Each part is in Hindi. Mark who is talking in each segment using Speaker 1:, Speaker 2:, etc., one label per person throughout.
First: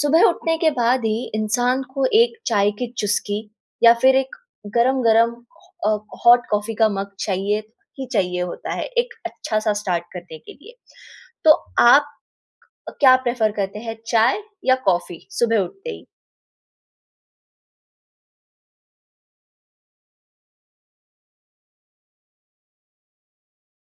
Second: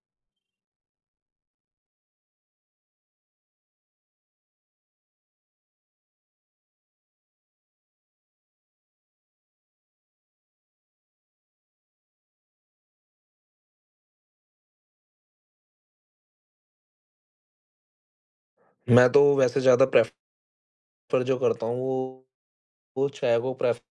Speaker 1: सुबह उठने के बाद ही इंसान को एक चाय की चुस्की या फिर एक गरम-गरम अ, हॉट कॉफ़ी का मग चाहिए ही चाहिए होता है, एक अच्छा-सा स्टार्ट करने के लिए। तो आप क्या प्रेफ़र करते हैं चाय या कॉफ़ी सुबह उठते ही?
Speaker 2: मैं तो वैसे ज़्यादा प्रेफ़र जो करता हूँ वो चाय को प्रेफ़र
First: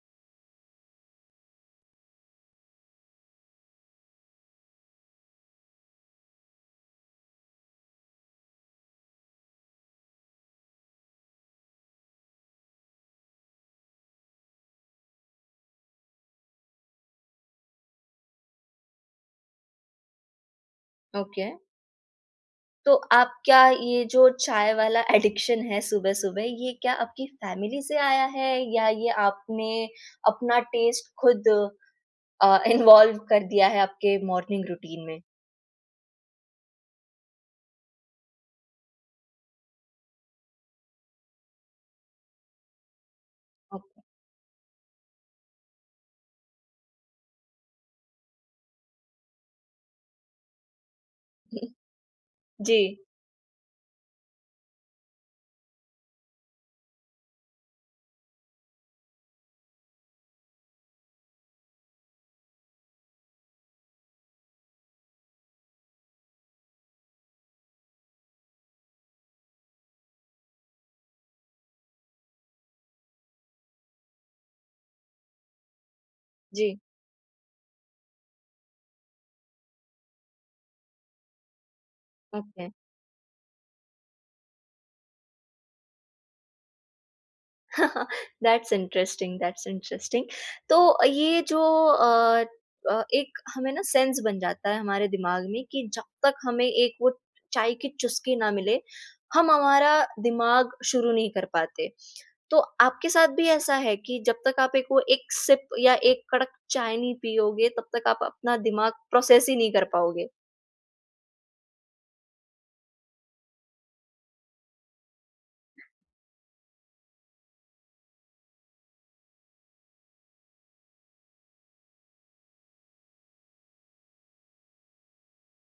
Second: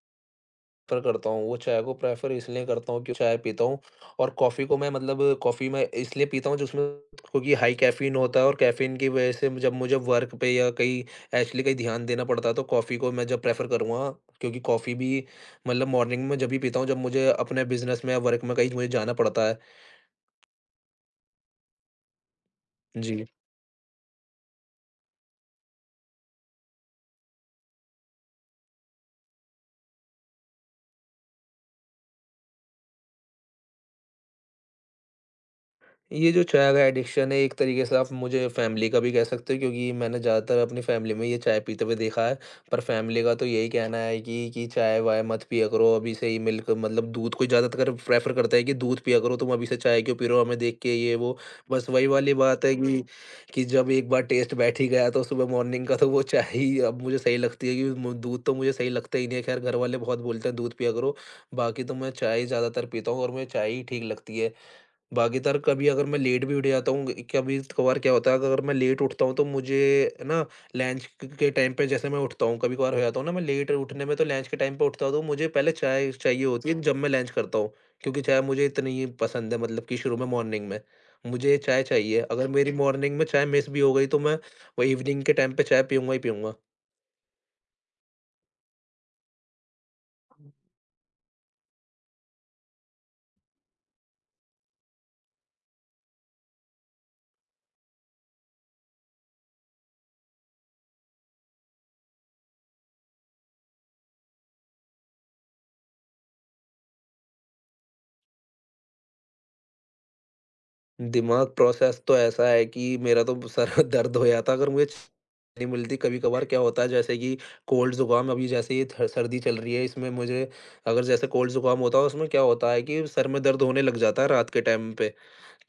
Speaker 2: करता हूँ। वो चाय को प्रेफ़र इसलिए करता हूँ क्यों चाय पीता हूँ, और कॉफ़ी को मैं मतलब कॉफ़ी मैं इसलिए पीता हूँ जिसमें क्योंकि हाई कैफ़ीन होता है, और कैफ़ीन की वज़ह से जब मुझे वर्क पे या कहीं एक्चुअली कहीं ध्यान देना पड़ता है तो कॉफ़ी को मैं जब प्रेफ़र करूँगा, क्योंकि कॉफ़ी भी मतलब मॉर्निंग में जब भी पीता हूँ जब मुझे अपने बिज़नेस में या वर्क में कहीं मुझे जाना पड़ता है।
Speaker 1: ओके, तो
Speaker 2: जी।
Speaker 1: आप क्या ये जो चाय वाला एडिक्शन है सुबह-सुबह ये क्या आपकी फ़ैमिली से आया है या ये आपने अपना टेस्ट खुद इन्वॉल्व कर दिया है आपके मॉर्निंग रूटीन में?
Speaker 2: ये जो चाय का एडिक्शन है एक तरीके से आप मुझे फैमिली का भी कह सकते हो, क्योंकि मैंने ज़्यादातर अपनी फैमिली में ये चाय पीते हुए देखा है। पर फैमिली का तो यही कहना
Speaker 1: ओके।
Speaker 2: है कि चाय-वाय मत पिया करो, अभी से ही मिल्क मतलब दूध कोई ज़्यादातर प्रेफ़र करता है कि दूध पिया करो, तुम अभी से चाय क्यों पी रहे हो हमें देख के, ये वो। बस वही वाली बात है
Speaker 1: जी,
Speaker 2: कि जब एक बार टेस्ट बैठ ही गया तो सुबह मॉर्निंग का तो वो चाय ही अब मुझे सही लगती है, कि मु दूध तो मुझे सही लगता ही नहीं है। ख़ैर घर वाले बहुत बोलते हैं दूध पिया करो। बाकी तो मैं चाय ज़्यादातर पीता हूँ और मुझे चाय ही ठीक लगती है। भागीदार कभी अगर मैं लेट भी उठ जाता हूँ, कभी-कभार क्या होता है, अगर मैं लेट उठता हूँ तो मुझे ना लंच क के टाइम पे जैसे मैं उठता हूँ, कभी-कभार हो जाता हूँ ना मैं लेट उठने में, तो लंच के टाइम पे उठता हूँ तो मुझे पहले चाय चाहिए होती
Speaker 1: जी,
Speaker 2: है जब मैं लंच करता हूँ। क्योंकि चाय मुझे इतनी ही पसंद है, मतलब कि शुरू में मॉर्निंग में, मुझे चाय चाहिए। अगर
Speaker 1: ओके।
Speaker 2: मेरी मॉर्निंग में चाय मिस भी हो गई तो मैं वो इवनिंग के टाइम पे चाय पीऊँगा ही पीऊँगा।
Speaker 1: That's interesting, that's interesting. तो ये जो अ एक हमें ना सेंस बन जाता है हमारे दिमाग में कि जब तक हमें एक वो चाय की चुस्की ना मिले, हम हमारा दिमाग शुरू नहीं कर पाते। तो आपके साथ भी ऐसा है कि जब तक आप एक वो एक सिप या एक कड़क चाय नहीं पियोगे, तब तक आप अपना दिमाग प्रोसेस ही नहीं कर पाओगे,
Speaker 2: दिमाग प्रोसेस तो ऐसा है कि मेरा तो सर दर्द हो जाता अगर मुझे छ नहीं मिलती, कभी-कभार क्या होता है जैसे कि कोल्ड ज़ुकाम, अभी जैसे ये थ सर्दी चल रही है इसमें मुझे अगर जैसे कोल्ड ज़ुकाम होता है उसमें क्या होता है कि सर में दर्द होने लग जाता है रात के टाइम पे।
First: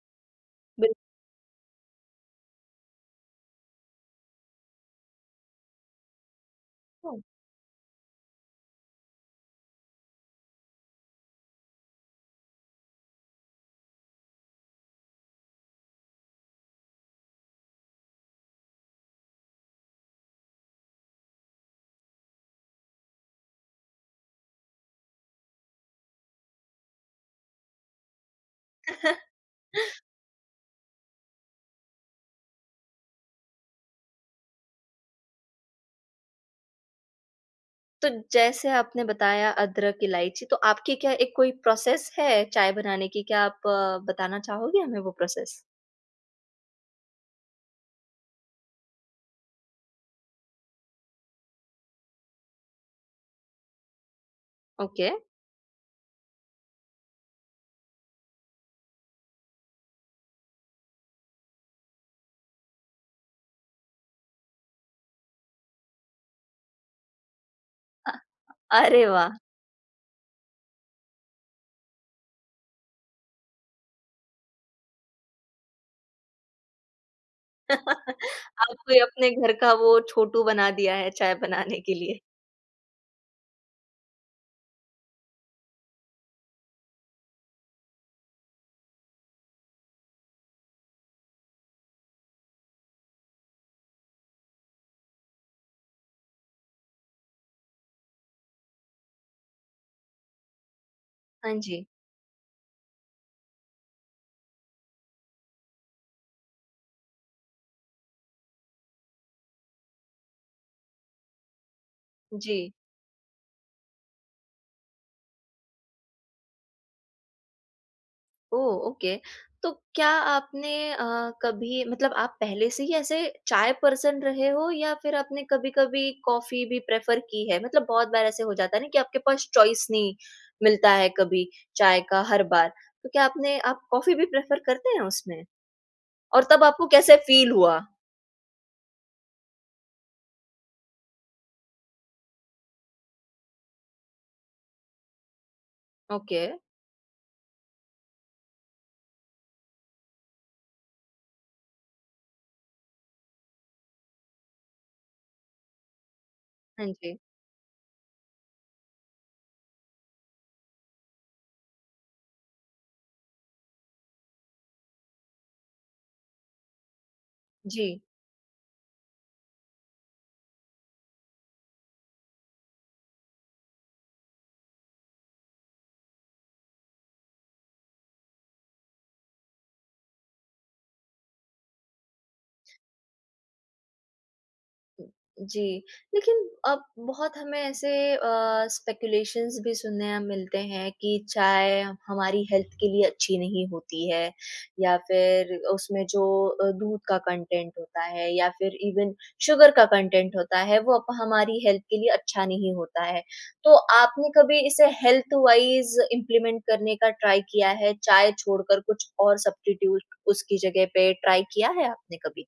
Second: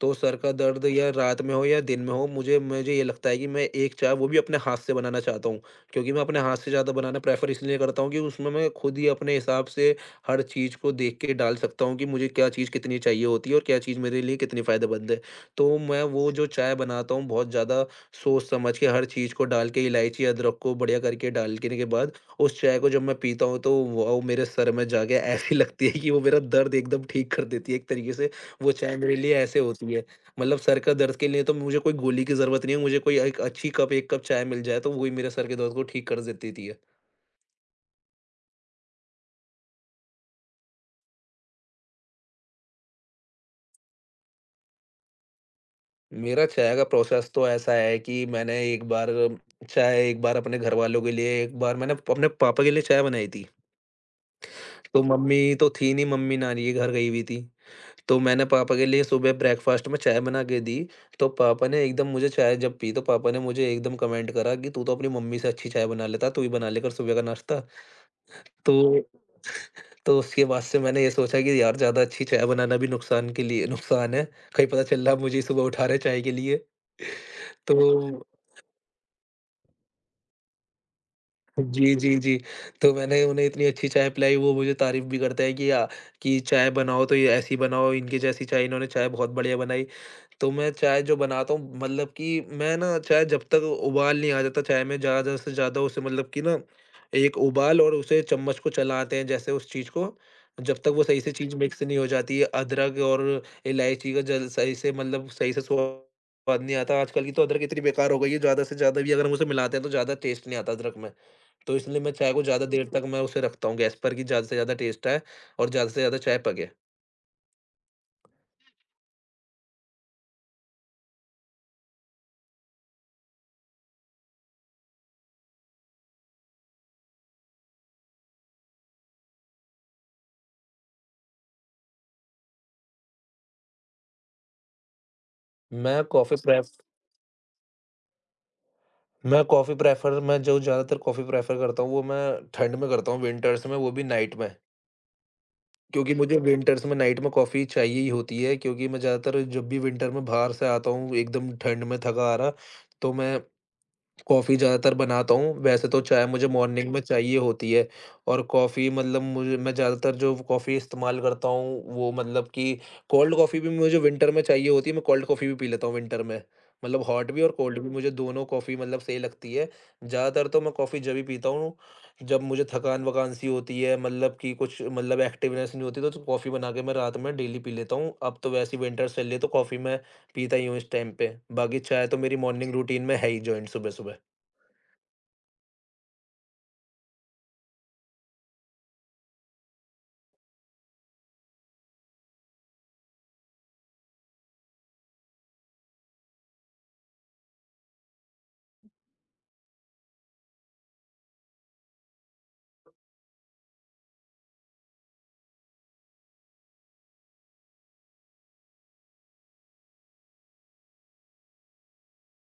Speaker 2: तो सर का दर्द या रात में हो या दिन में हो, मुझे मुझे ये लगता है कि मैं एक चाय वो भी अपने हाथ से बनाना चाहता हूँ। क्योंकि मैं अपने हाथ से ज़्यादा बनाना
Speaker 1: बिल्कुल।
Speaker 2: प्रेफ़र इसलिए करता हूँ कि उसमें मैं खुद ही अपने हिसाब से हर चीज़ को देख के डाल सकता हूँ कि मुझे क्या चीज़ कितनी चाहिए होती है और क्या चीज़ मेरे लिए कितनी फ़ायदेमंद है। तो मैं वो जो चाय बनाता हूँ बहुत ज़्यादा सोच समझ के हर चीज़ को डाल के, इलायची, अदरक को बढ़िया करके डालने के बाद उस चाय को जब मैं पीता हूँ तो वो मेरे सर में जाके ऐसी लगती है कि वो मेरा दर्द एकदम ठीक कर देती है एक तरीके से, वो चाय मेरे लिए ऐसे होती है। मतलब सर का दर्द के लिए तो मुझे कोई गोली की ज़रूरत नहीं है, मुझे कोई एक अच्छी कप 1 कप चाय मिल जाए तो वही मेरे सर के दर्द को ठीक कर देती थी।
Speaker 1: तो जैसे आपने बताया अदरक, इलायची तो आपकी क्या एक कोई प्रोसेस है चाय बनाने की? क्या आप बताना चाहोगे हमें वो प्रोसेस?
Speaker 2: मेरा चाय का प्रोसेस तो ऐसा है कि मैंने एक बार चाय एक बार अपने घरवालों के लिए, एक बार मैंने अपने पापा के लिए चाय बनाई थी। तो
Speaker 1: ओके।
Speaker 2: मम्मी तो थी नहीं, मम्मी नानी के घर गई हुई थी। तो मैंने पापा के लिए सुबह ब्रेकफ़ास्ट में चाय बना के दी, तो पापा ने एकदम मुझे चाय जब पी तो पापा ने मुझे एकदम कमेंट करा कि तू तो अपनी मम्मी से अच्छी चाय बना लेता, तू ही बना लेकर सुबह का नाश्ता।
Speaker 1: अ,
Speaker 2: तो
Speaker 1: अरे वाह!
Speaker 2: तो उसके बाद से मैंने ये सोचा कि यार ज़्यादा अच्छी चाय बनाना भी नुकसान के लिए नुकसान है, कहीं पता चल रहा मुझे ही सुबह उठा रहे चाय के लिए। तो
Speaker 1: आपने अपने घर का वो छोटू बना दिया है चाय बनाने के
Speaker 2: जी, जी,
Speaker 1: लिए।
Speaker 2: जी। तो मैंने उन्हें इतनी अच्छी चाय पिलाई, वो मुझे तारीफ़ भी करते हैं कि कि चाय बनाओ तो ये ऐसी बनाओ, इनकी जैसी चाय, इन्होंने चाय बहुत बढ़िया बनाई। तो मैं चाय जो बनाता हूँ मतलब कि मैं ना चाय जब तक उबाल नहीं आ जाता चाय में ज़्यादा से ज़्यादा उसे मतलब कि ना एक उबाल और उसे चम्मच को चलाते हैं जैसे उस चीज़ को जब तक वो सही से
Speaker 1: हाँ
Speaker 2: चीज़ मिक्स
Speaker 1: जी।
Speaker 2: नहीं हो जाती है अदरक और इलायची का जल सही से मतलब सही से स्वाद नहीं आता। आजकल की तो अदरक इतनी बेकार हो गई है, ज़्यादा से ज़्यादा भी अगर हम उसे मिलाते हैं तो ज़्यादा टेस्ट नहीं आता अदरक में। तो इसलिए मैं चाय को
Speaker 1: जी।
Speaker 2: ज़्यादा देर तक मैं उसे रखता हूँ गैस पर, कि ज़्यादा से ज़्यादा टेस्ट आए और ज़्यादा से ज़्यादा चाय पके।
Speaker 1: ओह! ओके। तो क्या आपने कभी मतलब आप पहले से ही ऐसे चाय पर्सन रहे हो या फिर आपने कभी-कभी कॉफ़ी भी प्रेफ़र की है? मतलब बहुत बार ऐसे हो जाता है ना कि आपके पास चॉइस नहीं मिलता है कभी चाय का हर बार। तो क्या आपने आप कॉफ़ी भी प्रेफ़र करते हैं उसमें?
Speaker 2: मैं कॉफ़ी
Speaker 1: और तब आपको कैसे फ़ील हुआ?
Speaker 2: मैं जो ज़्यादातर कॉफ़ी प्रेफ़र करता हूँ, वो मैं ठंड में करता हूँ, विंटर्स में, वो भी नाइट में। क्योंकि हुँ। मुझे
Speaker 1: ओके।
Speaker 2: विंटर्स में नाइट में कॉफ़ी चाहिए ही होती है, क्योंकि मैं ज़्यादातर जब भी विंटर में बाहर से आता हूँ, एकदम ठंड में थका हारा, तो मैं कॉफ़ी ज़्यादातर बनाता हूँ, वैसे तो चाय मुझे
Speaker 1: हाँ
Speaker 2: मॉर्निंग में
Speaker 1: जी।
Speaker 2: चाहिए होती है और कॉफ़ी मतलब मुझे मैं ज़्यादातर जो कॉफ़ी इस्तेमाल करता हूँ, वो मतलब कि कोल्ड कॉफ़ी भी मुझे विंटर में चाहिए होती है, मैं कोल्ड कॉफ़ी भी पी लेता हूँ विंटर में। मतलब हॉट भी और कोल्ड
Speaker 1: जी।
Speaker 2: भी मुझे दोनों कॉफ़ी मतलब सही लगती है। ज़्यादातर तो मैं कॉफ़ी जभी पीता हूँ, जब मुझे थकान-वकान सी होती है, मतलब कि कुछ मतलब एक्टिवनेस नहीं होती, तो कॉफ़ी बना के मैं रात में डेली पी लेता हूँ। अब तो वैसे ही विंटर्स चल रही है, तो कॉफ़ी मैं पीता ही हूँ इस टाइम पे। बाकी चाय तो मेरी मॉर्निंग रूटीन में है ही जॉइन सुबह-सुबह।
Speaker 1: जी, लेकिन अब बहुत हमें ऐसे अ, स्पेकुलेशंस भी सुनने हम मिलते हैं कि चाय हमारी हेल्थ के लिए अच्छी नहीं होती है या फिर उसमें जो दूध का कंटेंट होता है या फिर इवन शुगर का कंटेंट होता है, वो अप हमारी हेल्थ के लिए अच्छा नहीं होता है। तो आपने कभी इसे हेल्थ वाइज़ इम्प्लीमेंट करने का ट्राई किया है? चाय छोड़कर कुछ और सब्स्टिट्यूट उसकी जगह पे ट्राई किया है आपने कभी?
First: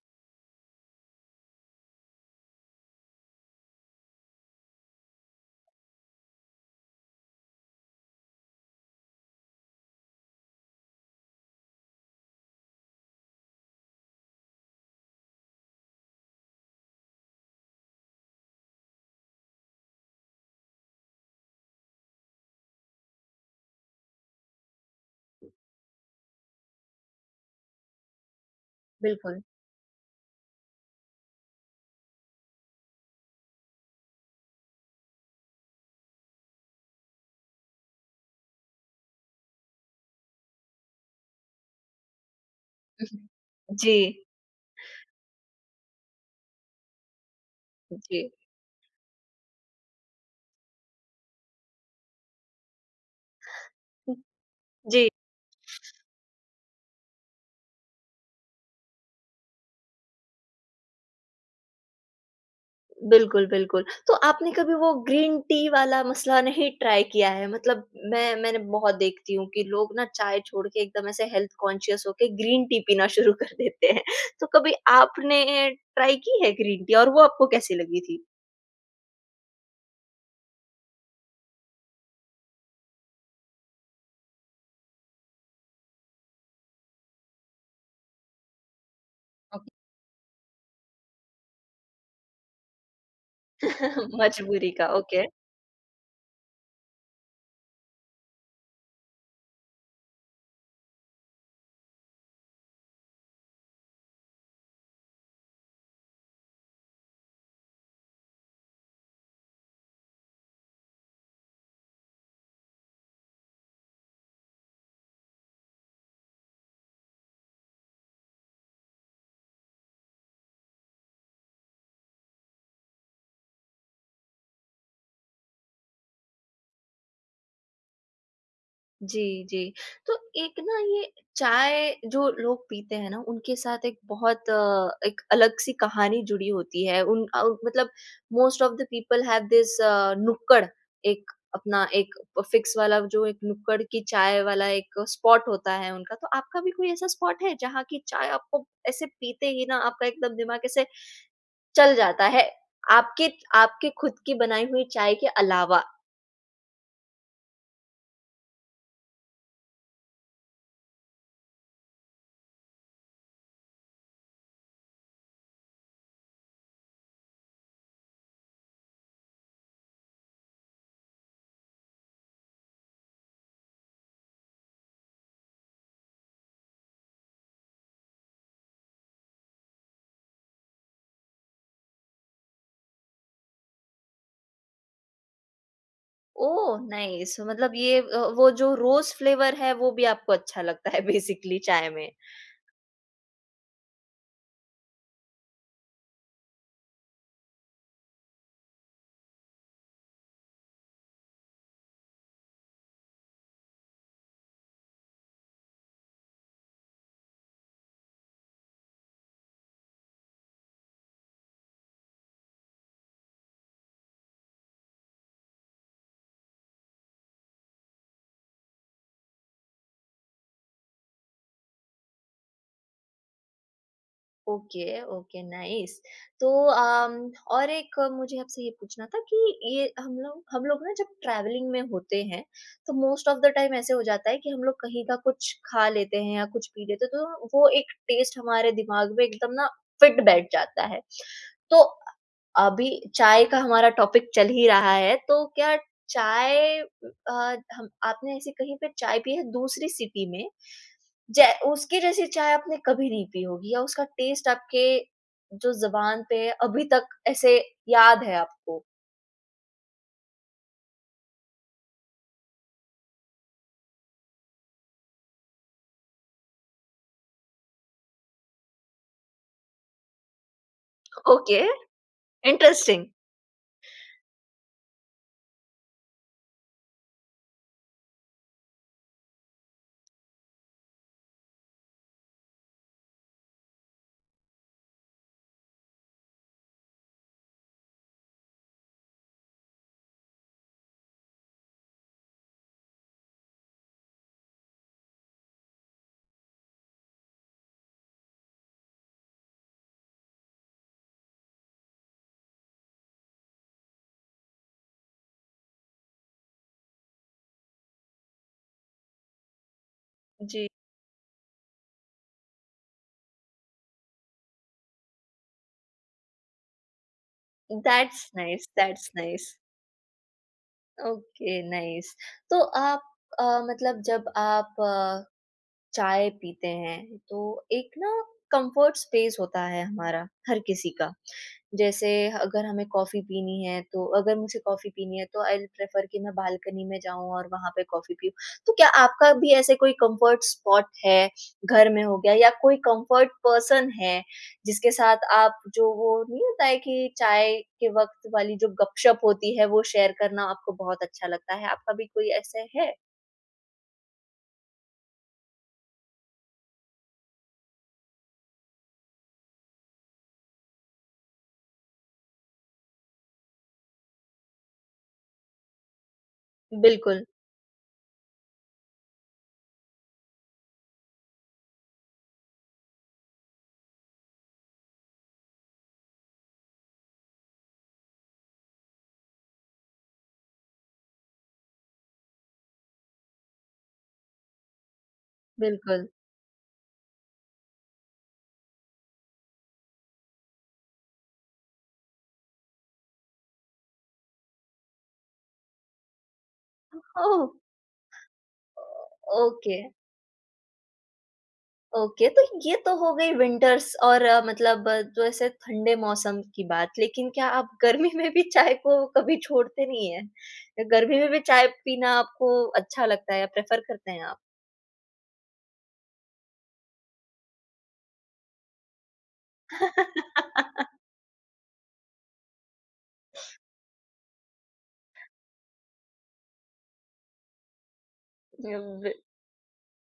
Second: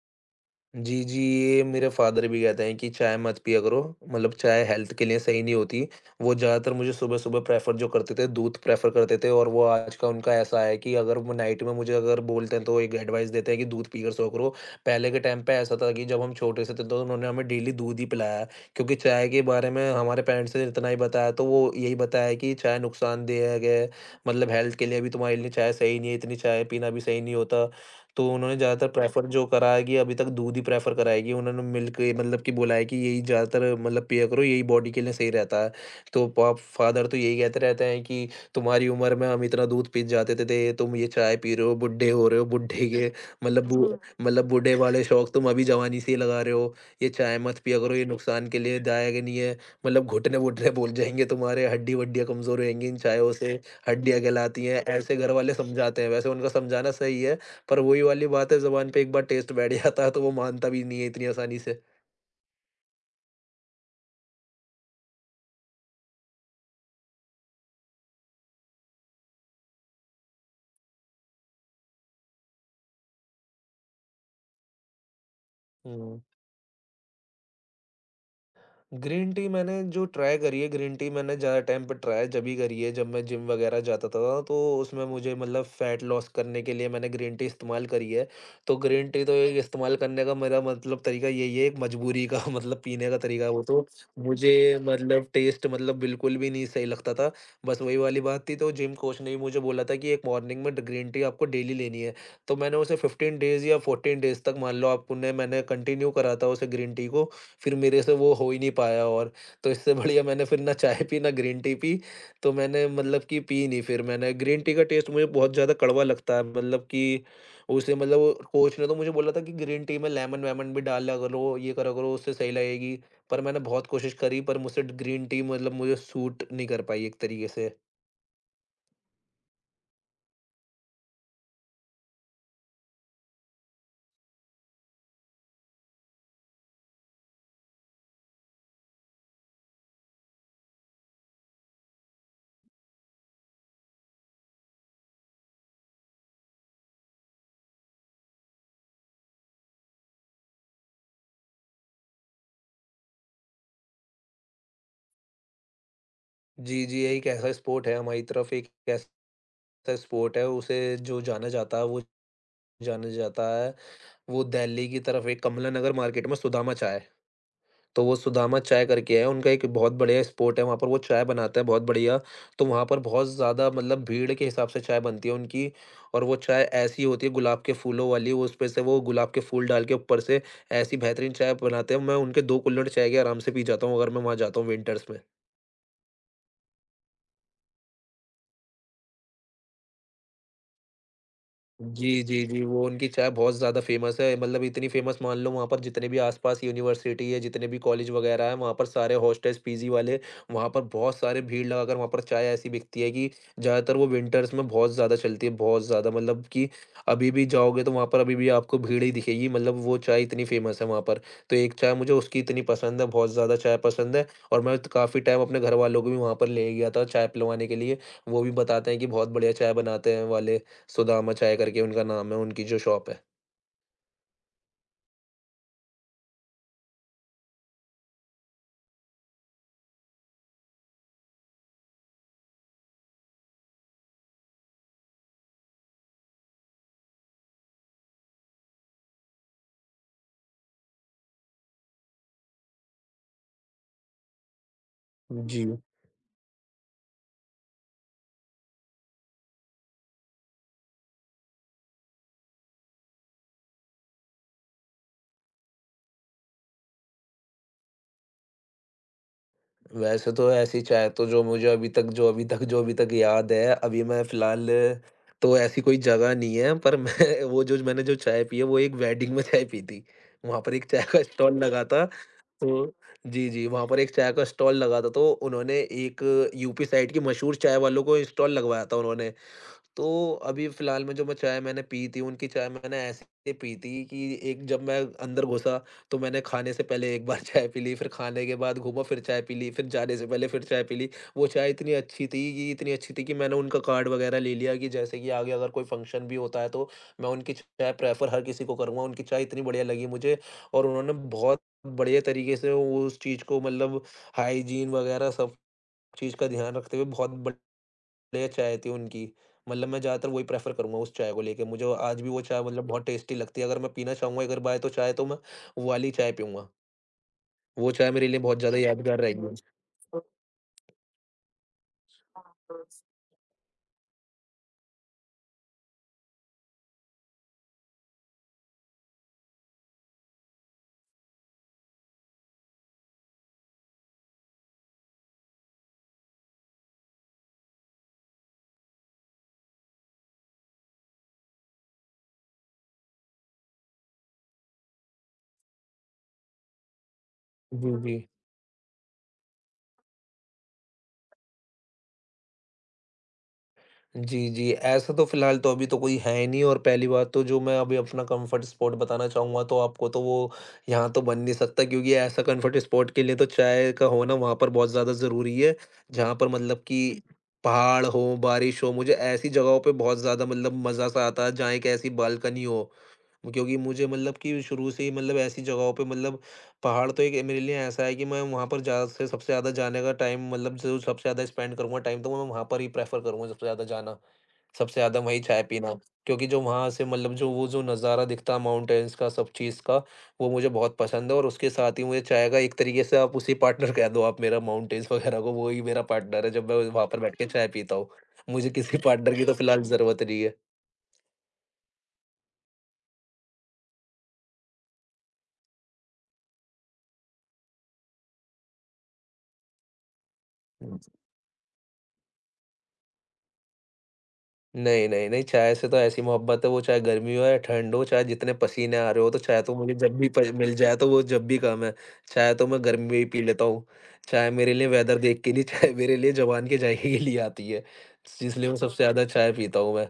Speaker 2: जी, जी, ये मेरे फ़ादर भी कहते हैं कि चाय मत पिया करो, मतलब चाय हेल्थ के लिए सही नहीं होती। वो ज़्यादातर मुझे सुबह-सुबह प्रेफ़र जो करते थे, दूध प्रेफ़र करते थे, और वो आज का उनका ऐसा है कि अगर वो नाइट में मुझे अगर बोलते हैं, तो एक एडवाइस देते हैं कि दूध पीकर सो करो। पहले के टाइम पे ऐसा था कि जब हम छोटे से थे, तो उन्होंने हमें डेली दूध ही पिलाया, क्योंकि चाय के बारे में हमारे पेरेंट्स ने इतना ही बताया, तो वो यही बताया कि चाय नुकसानदेह है, मतलब हेल्थ के लिए भी तुम्हारे लिए चाय सही नहीं है, इतनी चाय पीना भी सही नहीं होता। तो उन्होंने ज़्यादातर प्रेफ़र
Speaker 1: बिल्कुल।
Speaker 2: जो करा है कि अभी तक दूध ही प्रेफ़र करा है कि उन्होंने मिल्क मतलब कि बोला है कि यही ज़्यादातर मतलब पिया करो, यही बॉडी के लिए सही रहता है। तो पा फ़ादर तो यही कहते रहते हैं कि तुम्हारी उम्र में हम इतना दूध पी जाते थे, ते तुम ये चाय पी रहे हो, बुड्ढे हो रहे हो, बुड्ढे के मतलब बु
Speaker 1: जी।
Speaker 2: मतलब बूढ़े वाले शौक तुम अभी जवानी से ही लगा रहे हो, ये चाय मत पिया करो, ये
Speaker 1: जी।
Speaker 2: नुकसान के लिए दायक नहीं है। मतलब घुटने-वुटने बोल जाएँगे तुम्हारे, हड्डी-वड्डियाँ कमज़ोर होएँगी इन चायों से, हड्डियाँ कहलाती हैं,
Speaker 1: जी,
Speaker 2: ऐसे घर वाले समझाते हैं। वैसे उनका समझाना सही है, पर वही वाली बात है ज़ुबान पे एक बार टेस्ट बैठ जाता है तो वो मानता भी नहीं है इतनी आसानी से।
Speaker 1: बिल्कुल, बिल्कुल। तो आपने कभी वो ग्रीन टी वाला मसला नहीं ट्राई किया है? मतलब मैंने बहुत देखती हूँ कि लोग ना चाय छोड़ के एकदम ऐसे हेल्थ कॉन्शियस होके ग्रीन टी पीना शुरू कर देते हैं। तो कभी आपने ट्राई
Speaker 2: हुँ।
Speaker 1: की है ग्रीन टी और वो आपको कैसी लगी थी?
Speaker 2: ग्रीन टी मैंने जो ट्राई करी है, ग्रीन टी मैंने ज़्यादा टाइम पे ट्राई जभी करी है जब मैं जिम वगैरह जाता था, तो उसमें मुझे मतलब फैट लॉस करने के लिए मैंने ग्रीन टी इस्तेमाल करी है। तो ग्रीन टी तो एक इस्तेमाल करने का मेरा मतलब तरीका यही है, एक मजबूरी का मतलब पीने का तरीका है वो तो।
Speaker 1: ओके।
Speaker 2: मुझे
Speaker 1: मजबूरी का, ओके।
Speaker 2: मतलब टेस्ट मतलब बिल्कुल भी नहीं सही लगता था। बस वही वाली बात थी, तो जिम कोच ने भी मुझे बोला था कि एक मॉर्निंग में ड ग्रीन टी आपको डेली लेनी है। तो मैंने उसे 15 डेज़ या 14 डेज़ तक मान लो आप, उन्हें मैंने कंटिन्यू करा था उसे ग्रीन टी को। फिर मेरे से वो हो ही नहीं पाया, और तो इससे बढ़िया मैंने फिर ना चाय पी ना ग्रीन टी पी, तो मैंने मतलब कि पी नहीं, फिर मैंने ग्रीन टी का टेस्ट मुझे बहुत ज़्यादा कड़वा लगता है मतलब कि उसे मतलब वो कोच ने तो मुझे बोला था कि ग्रीन टी में लेमन वेमन भी डाला करो, ये करा करो उससे सही लगेगी, पर मैंने बहुत कोशिश करी पर मुझसे ग्रीन टी मतलब मुझे सूट नहीं कर पाई एक तरीके से।
Speaker 1: जी, जी। तो एक ना ये चाय जो लोग पीते हैं ना, उनके साथ एक बहुत एक अलग-सी कहानी जुड़ी होती है। मतलब most of the people have this नुक्कड़ एक अपना एक फिक्स वाला जो एक नुक्कड़ की चाय वाला एक स्पॉट होता है उनका। तो आपका भी कोई ऐसा स्पॉट है जहाँ की चाय आपको ऐसे पीते ही ना आपका एकदम दिमाग ऐसे चल जाता है? आपके आपके खुद की बनाई हुई चाय के अलावा?
Speaker 2: जी जी यही एक ऐसा स्पोर्ट है हमारी तरफ, एक ऐसा स्पोर्ट है उसे जो जाना जाता है वो जाना जाता है वो दिल्ली की तरफ एक कमला नगर मार्केट में सुदामा चाय, तो वो सुदामा चाय करके है, उनका एक बहुत बढ़िया स्पॉट है, वहाँ पर वो चाय बनाते हैं बहुत बढ़िया। तो वहाँ पर बहुत ज़्यादा मतलब भीड़ के हिसाब से चाय बनती है उनकी और वो चाय ऐसी होती है गुलाब के फूलों वाली। वो उसपे से वो गुलाब के फूल डाल के ऊपर से ऐसी बेहतरीन चाय बनाते हैं। मैं उनके 2 कुल्हड़ चाय के आराम से पी जाता हूँ अगर मैं वहाँ जाता हूँ विंटर्स में।
Speaker 1: ओह! नाइस मतलब ये वो जो रोज़ फ्लेवर है वो भी आपको अच्छा लगता है बेसिकली चाय में।
Speaker 2: जी, जी, जी, वो उनकी चाय बहुत ज़्यादा फ़ेमस है। मतलब इतनी फ़ेमस, मान लो वहाँ पर जितने भी आस-पास यूनिवर्सिटी है, जितने भी कॉलेज वगैरह हैं, वहाँ पर सारे हॉस्टल्स, पीजी वाले वहाँ पर बहुत सारे भीड़ लगाकर वहाँ पर चाय ऐसी बिकती है कि ज़्यादातर वो विंटर्स में बहुत ज़्यादा चलती है। बहुत ज़्यादा मतलब कि अभी भी जाओगे तो वहाँ पर अभी भी आपको भीड़ ही दिखेगी, मतलब वो चाय इतनी फ़ेमस है वहाँ पर। तो एक चाय मुझे उसकी इतनी पसंद है, बहुत ज़्यादा चाय पसंद है, और मैं तो काफ़ी टाइम अपने घरवालों को भी वहाँ पर ले गया था चाय पिलवाने के लिए। वो भी बताते हैं कि बहुत बढ़िया चाय बनाते हैं वाले। सुदामा चाय करके उनका नाम है, उनकी जो शॉप है।
Speaker 1: Okay, okay, nice. तो अम, और एक मुझे आपसे ये पूछना था कि ये हम लोग ना जब ट्रैवलिंग में होते हैं, तो मोस्ट ऑफ़ द टाइम ऐसे हो जाता है कि हम लोग कहीं का कुछ खा लेते हैं या कुछ पी लेते हैं, तो वो एक टेस्ट हमारे दिमाग में एकदम ना फिट बैठ जाता है। तो अभी चाय का हमारा टॉपिक चल ही रहा है, तो
Speaker 2: जी।
Speaker 1: क्या चाय अ, हम आपने ऐसी कहीं पे चाय पी है दूसरी सिटी में? जै उसकी जैसी चाय आपने कभी नहीं पी होगी या उसका टेस्ट आपके जो ज़ुबान पे है, अभी तक ऐसे याद है आपको?
Speaker 2: वैसे तो ऐसी चाय तो जो मुझे अभी तक याद है, अभी मैं फ़िलहाल तो ऐसी कोई जगह नहीं है, पर मैं वो जो चाय पी है, वो एक वेडिंग में चाय पी थी। वहाँ पर एक चाय का स्टॉल
Speaker 1: ओके,
Speaker 2: लगा था। तो
Speaker 1: इंटरेस्टिंग।
Speaker 2: जी, जी, वहाँ पर एक चाय का स्टॉल लगा था, तो उन्होंने एक यूपी साइड की मशहूर चाय वालों को स्टॉल लगवाया था उन्होंने। तो अभी फ़िलहाल में जो मैं चाय मैंने पी थी, उनकी चाय मैंने ऐसे पी थी कि एक जब मैं अंदर घुसा, तो मैंने खाने से पहले एक बार चाय पी ली, फिर खाने के बाद घूमा, फिर चाय पी ली, फिर जाने से पहले फिर चाय पी ली। वो चाय इतनी अच्छी थी, कि इतनी अच्छी थी, कि मैंने उनका कार्ड वग़ैरह ले लिया कि जैसे कि आगे अगर कोई फ़ंक्शन भी होता है, तो मैं उनकी चाय प्रेफ़र हर किसी को करूँगा। उनकी चाय इतनी बढ़िया लगी मुझे, और उन्होंने बहुत बढ़िया तरीके से उस चीज़ को मतलब हाइजीन वग़ैरह सब चीज़ का ध्यान रखते हुए बहुत बढ़िया चाय थी उनकी। मतलब मैं ज़्यादातर वही
Speaker 1: जी।
Speaker 2: प्रेफ़र करूँगा उस चाय को लेके, मुझे आज भी वो चाय मतलब बहुत टेस्टी लगती है। अगर मैं पीना चाहूँगा एक बार बाय तो चाय तो मैं वो वाली चाय पीऊँगा। वो चाय मेरे
Speaker 1: दैट्स
Speaker 2: लिए बहुत
Speaker 1: नाइस,
Speaker 2: ज़्यादा
Speaker 1: दैट्स
Speaker 2: यादगार
Speaker 1: नाइस।
Speaker 2: रहेगी।
Speaker 1: Okay, nice. तो आप मतलब जब आप चाय पीते हैं, तो एक ना कम्फर्ट स्पेस होता है हमारा, हर किसी का। जैसे अगर हमें कॉफ़ी पीनी है तो अगर मुझे कॉफ़ी पीनी है तो आई विल प्रेफ़र कि मैं बालकनी में जाऊँ और वहाँ पे कॉफ़ी पीऊँ। तो क्या आपका भी ऐसे कोई कम्फ़र्ट स्पॉट है, घर में हो गया या कोई कम्फ़र्ट पर्सन है, जिसके साथ आप जो वो नहीं होता है कि चाय के
Speaker 2: जी, जी।
Speaker 1: वक़्त वाली जो गपशप होती है वो शेयर करना आपको बहुत अच्छा लगता है? आपका भी कोई ऐसे है?
Speaker 2: जी, जी। ऐसा तो फ़िलहाल तो अभी तो कोई है ही नहीं, और पहली बात तो जो मैं अभी अपना कम्फ़र्ट स्पॉट बताना चाहूँगा तो आपको, तो वो यहाँ तो बन नहीं सकता, क्योंकि ऐसा कम्फ़र्ट स्पॉट के लिए तो चाय का होना वहाँ पर बहुत ज़्यादा ज़रूरी है। जहाँ पर मतलब कि
Speaker 1: बिल्कुल,
Speaker 2: पहाड़ हो, बारिश हो, मुझे ऐसी जगहों पे बहुत ज़्यादा मतलब मज़ा-सा आता है जहाँ एक ऐसी बालकनी हो। क्योंकि मुझे मतलब कि शुरू से ही मतलब ऐसी जगहों पे मतलब पहाड़ तो एक मेरे लिए ऐसा है कि मैं वहाँ पर ज़्यादा से सबसे ज़्यादा जाने का टाइम मतलब जो सबसे ज़्यादा स्पेंड करूँगा टाइम तो मैं वहाँ पर ही प्रेफ़र करूँगा सबसे ज़्यादा जाना। सबसे ज़्यादा वही चाय पीना,
Speaker 1: बिल्कुल।
Speaker 2: क्योंकि जो वहाँ से मतलब जो वो जो नज़ारा दिखता है माउंटेन्स का, सब चीज़ का, वो मुझे बहुत पसंद है। और उसके साथ ही मुझे चाय का एक तरीके से आप उसी पार्टनर कह दो आप मेरा माउंटेन्स वगैरह को, वो ही मेरा पार्टनर है जब मैं वहाँ पर बैठ
Speaker 1: ओह!
Speaker 2: के चाय पीता हूँ। मुझे किसी पार्टनर की तो
Speaker 1: ओके।
Speaker 2: फ़िलहाल ज़रूरत नहीं है।
Speaker 1: ओके, तो ये तो हो गई विंटर्स और जो ऐसे ठंडे मौसम की बात, लेकिन क्या आप गर्मी में भी चाय को कभी छोड़ते नहीं हैं? गर्मी में भी चाय पीना आपको अच्छा लगता है या प्रेफ़र करते हैं आप?
Speaker 2: नहीं, नहीं, नहीं, चाय से तो ऐसी मोहब्बत है, वो चाहे गर्मी हो या ठंड हो, चाहे जितने पसीने आ रहे हो, तो चाय तो मुझे जब भी प मिल जाए तो वो जब भी काम है। चाय तो मैं गर्मी में ही पी लेता हूँ। चाय मेरे लिए वेदर देख के नहीं, चाय मेरे लिए ज़ुबान के जायके के लिए आती है। इसलिए मैं सबसे ज़्यादा चाय पीता हूँ मैं।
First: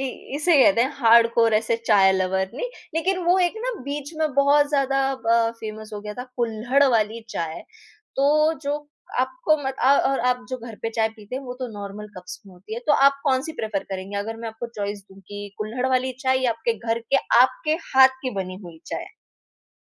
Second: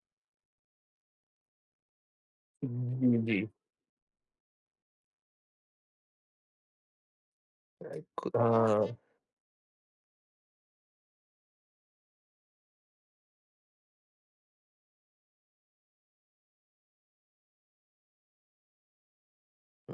Speaker 1: इ इसे कहते हैं हार्डकोर ऐसे चाय लवर नहीं,
Speaker 2: जी,
Speaker 1: लेकिन वो
Speaker 2: जी।
Speaker 1: एक ना बीच में बहुत ज़्यादा फ़ेमस हो गया था कुल्हड़ वाली चाय।
Speaker 2: अ,
Speaker 1: तो
Speaker 2: क
Speaker 1: जो
Speaker 2: हाँ।
Speaker 1: आपको मत अ, और आप जो घर पे चाय पीते हैं वो तो नॉर्मल कप्स में होती है। तो आप कौन-सी प्रेफ़र करेंगे? अगर मैं आपको चॉइस दूँ कि कुल्हड़ वाली चाय या आपके घर के आपके हाथ की बनी हुई चाय?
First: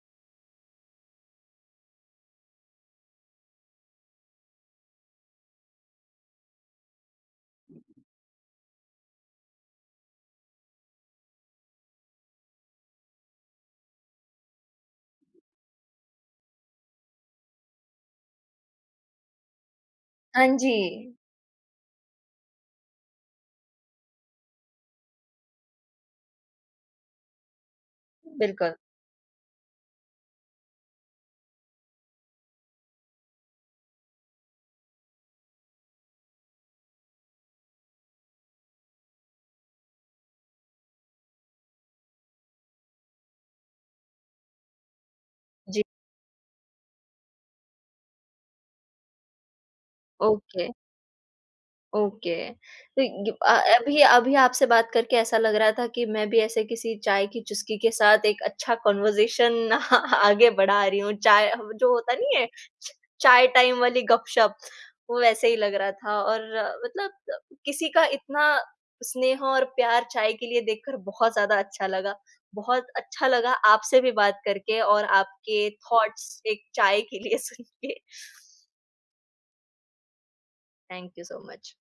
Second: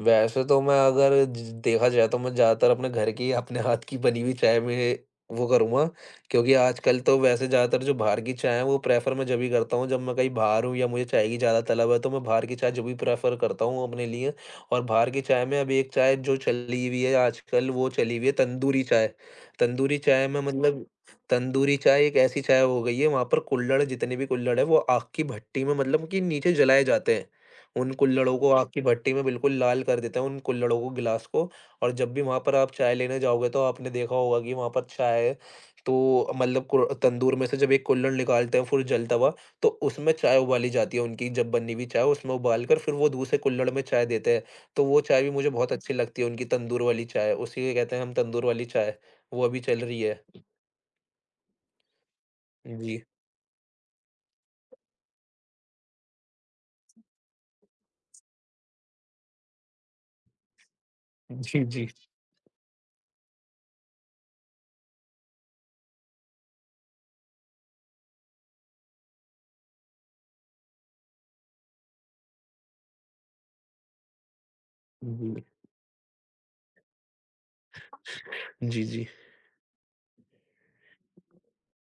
Speaker 2: वैसे तो मैं अगर ज देखा जाए तो मैं ज़्यादातर अपने घर की अपने हाथ की बनी हुई चाय में वो करूँगा, क्योंकि आजकल तो वैसे ज़्यादातर जो बाहर की चाय है वो प्रेफ़र मैं जब भी करता हूँ जब मैं कहीं बाहर हूँ, या मुझे चाय की ज़्यादा तलब है तो मैं बाहर की चाय जब भी प्रेफ़र करता हूँ अपने लिए। और बाहर की चाय में अभी एक चाय जो चली हुई है आजकल, वो चली हुई है तंदूरी चाय। तंदूरी चाय में
Speaker 1: हाँ जी,
Speaker 2: मतलब तंदूरी चाय एक ऐसी चाय हो गई है, वहाँ पर कुल्हड़ जितने भी कुल्हड़ है वो आग की भट्टी में मतलब कि नीचे जलाए जाते हैं। उन कुल्हड़ों को आग
Speaker 1: बिल्कुल।
Speaker 2: की भट्टी में बिल्कुल लाल कर देते हैं, उन कुल्हड़ों को, गिलास को। और जब भी वहाँ पर आप चाय लेने जाओगे तो आपने देखा होगा कि वहाँ पर चाय तो मतलब कुर तंदूर में से जब एक कुल्हड़ निकालते हैं फिर जलता हुआ, तो उसमें चाय उबाली जाती है, उनकी जब बनी हुई चाय उसमें उबाल कर फिर वो दूसरे कुल्हड़ में चाय देते हैं। तो वो चाय भी मुझे बहुत
Speaker 1: जी।
Speaker 2: अच्छी लगती है, उनकी तंदूर वाली चाय, उसी को कहते हैं हम तंदूर वाली चाय। वो अभी चल रही है।
Speaker 1: ओके। ओके। तो
Speaker 2: जी,
Speaker 1: अभी अभी आपसे बात करके ऐसा लग रहा था कि मैं भी ऐसे किसी चाय की चुस्की के साथ एक अच्छा कन्वर्सेशन आगे बढ़ा रही हूँ। चाय
Speaker 2: जी।
Speaker 1: हम
Speaker 2: जी,
Speaker 1: जो होता नहीं है च चाय टाइम वाली गपशप, वो वैसे ही लग रहा था और किसी का इतना स्नेह और प्यार चाय के लिए देखकर बहुत ज़्यादा अच्छा लगा। बहुत अच्छा लगा आपसे भी बात करके और
Speaker 2: जी।
Speaker 1: आपके थॉट्स एक चाय के लिए सुन के।
Speaker 2: जी, जी।
Speaker 1: Thank you so much.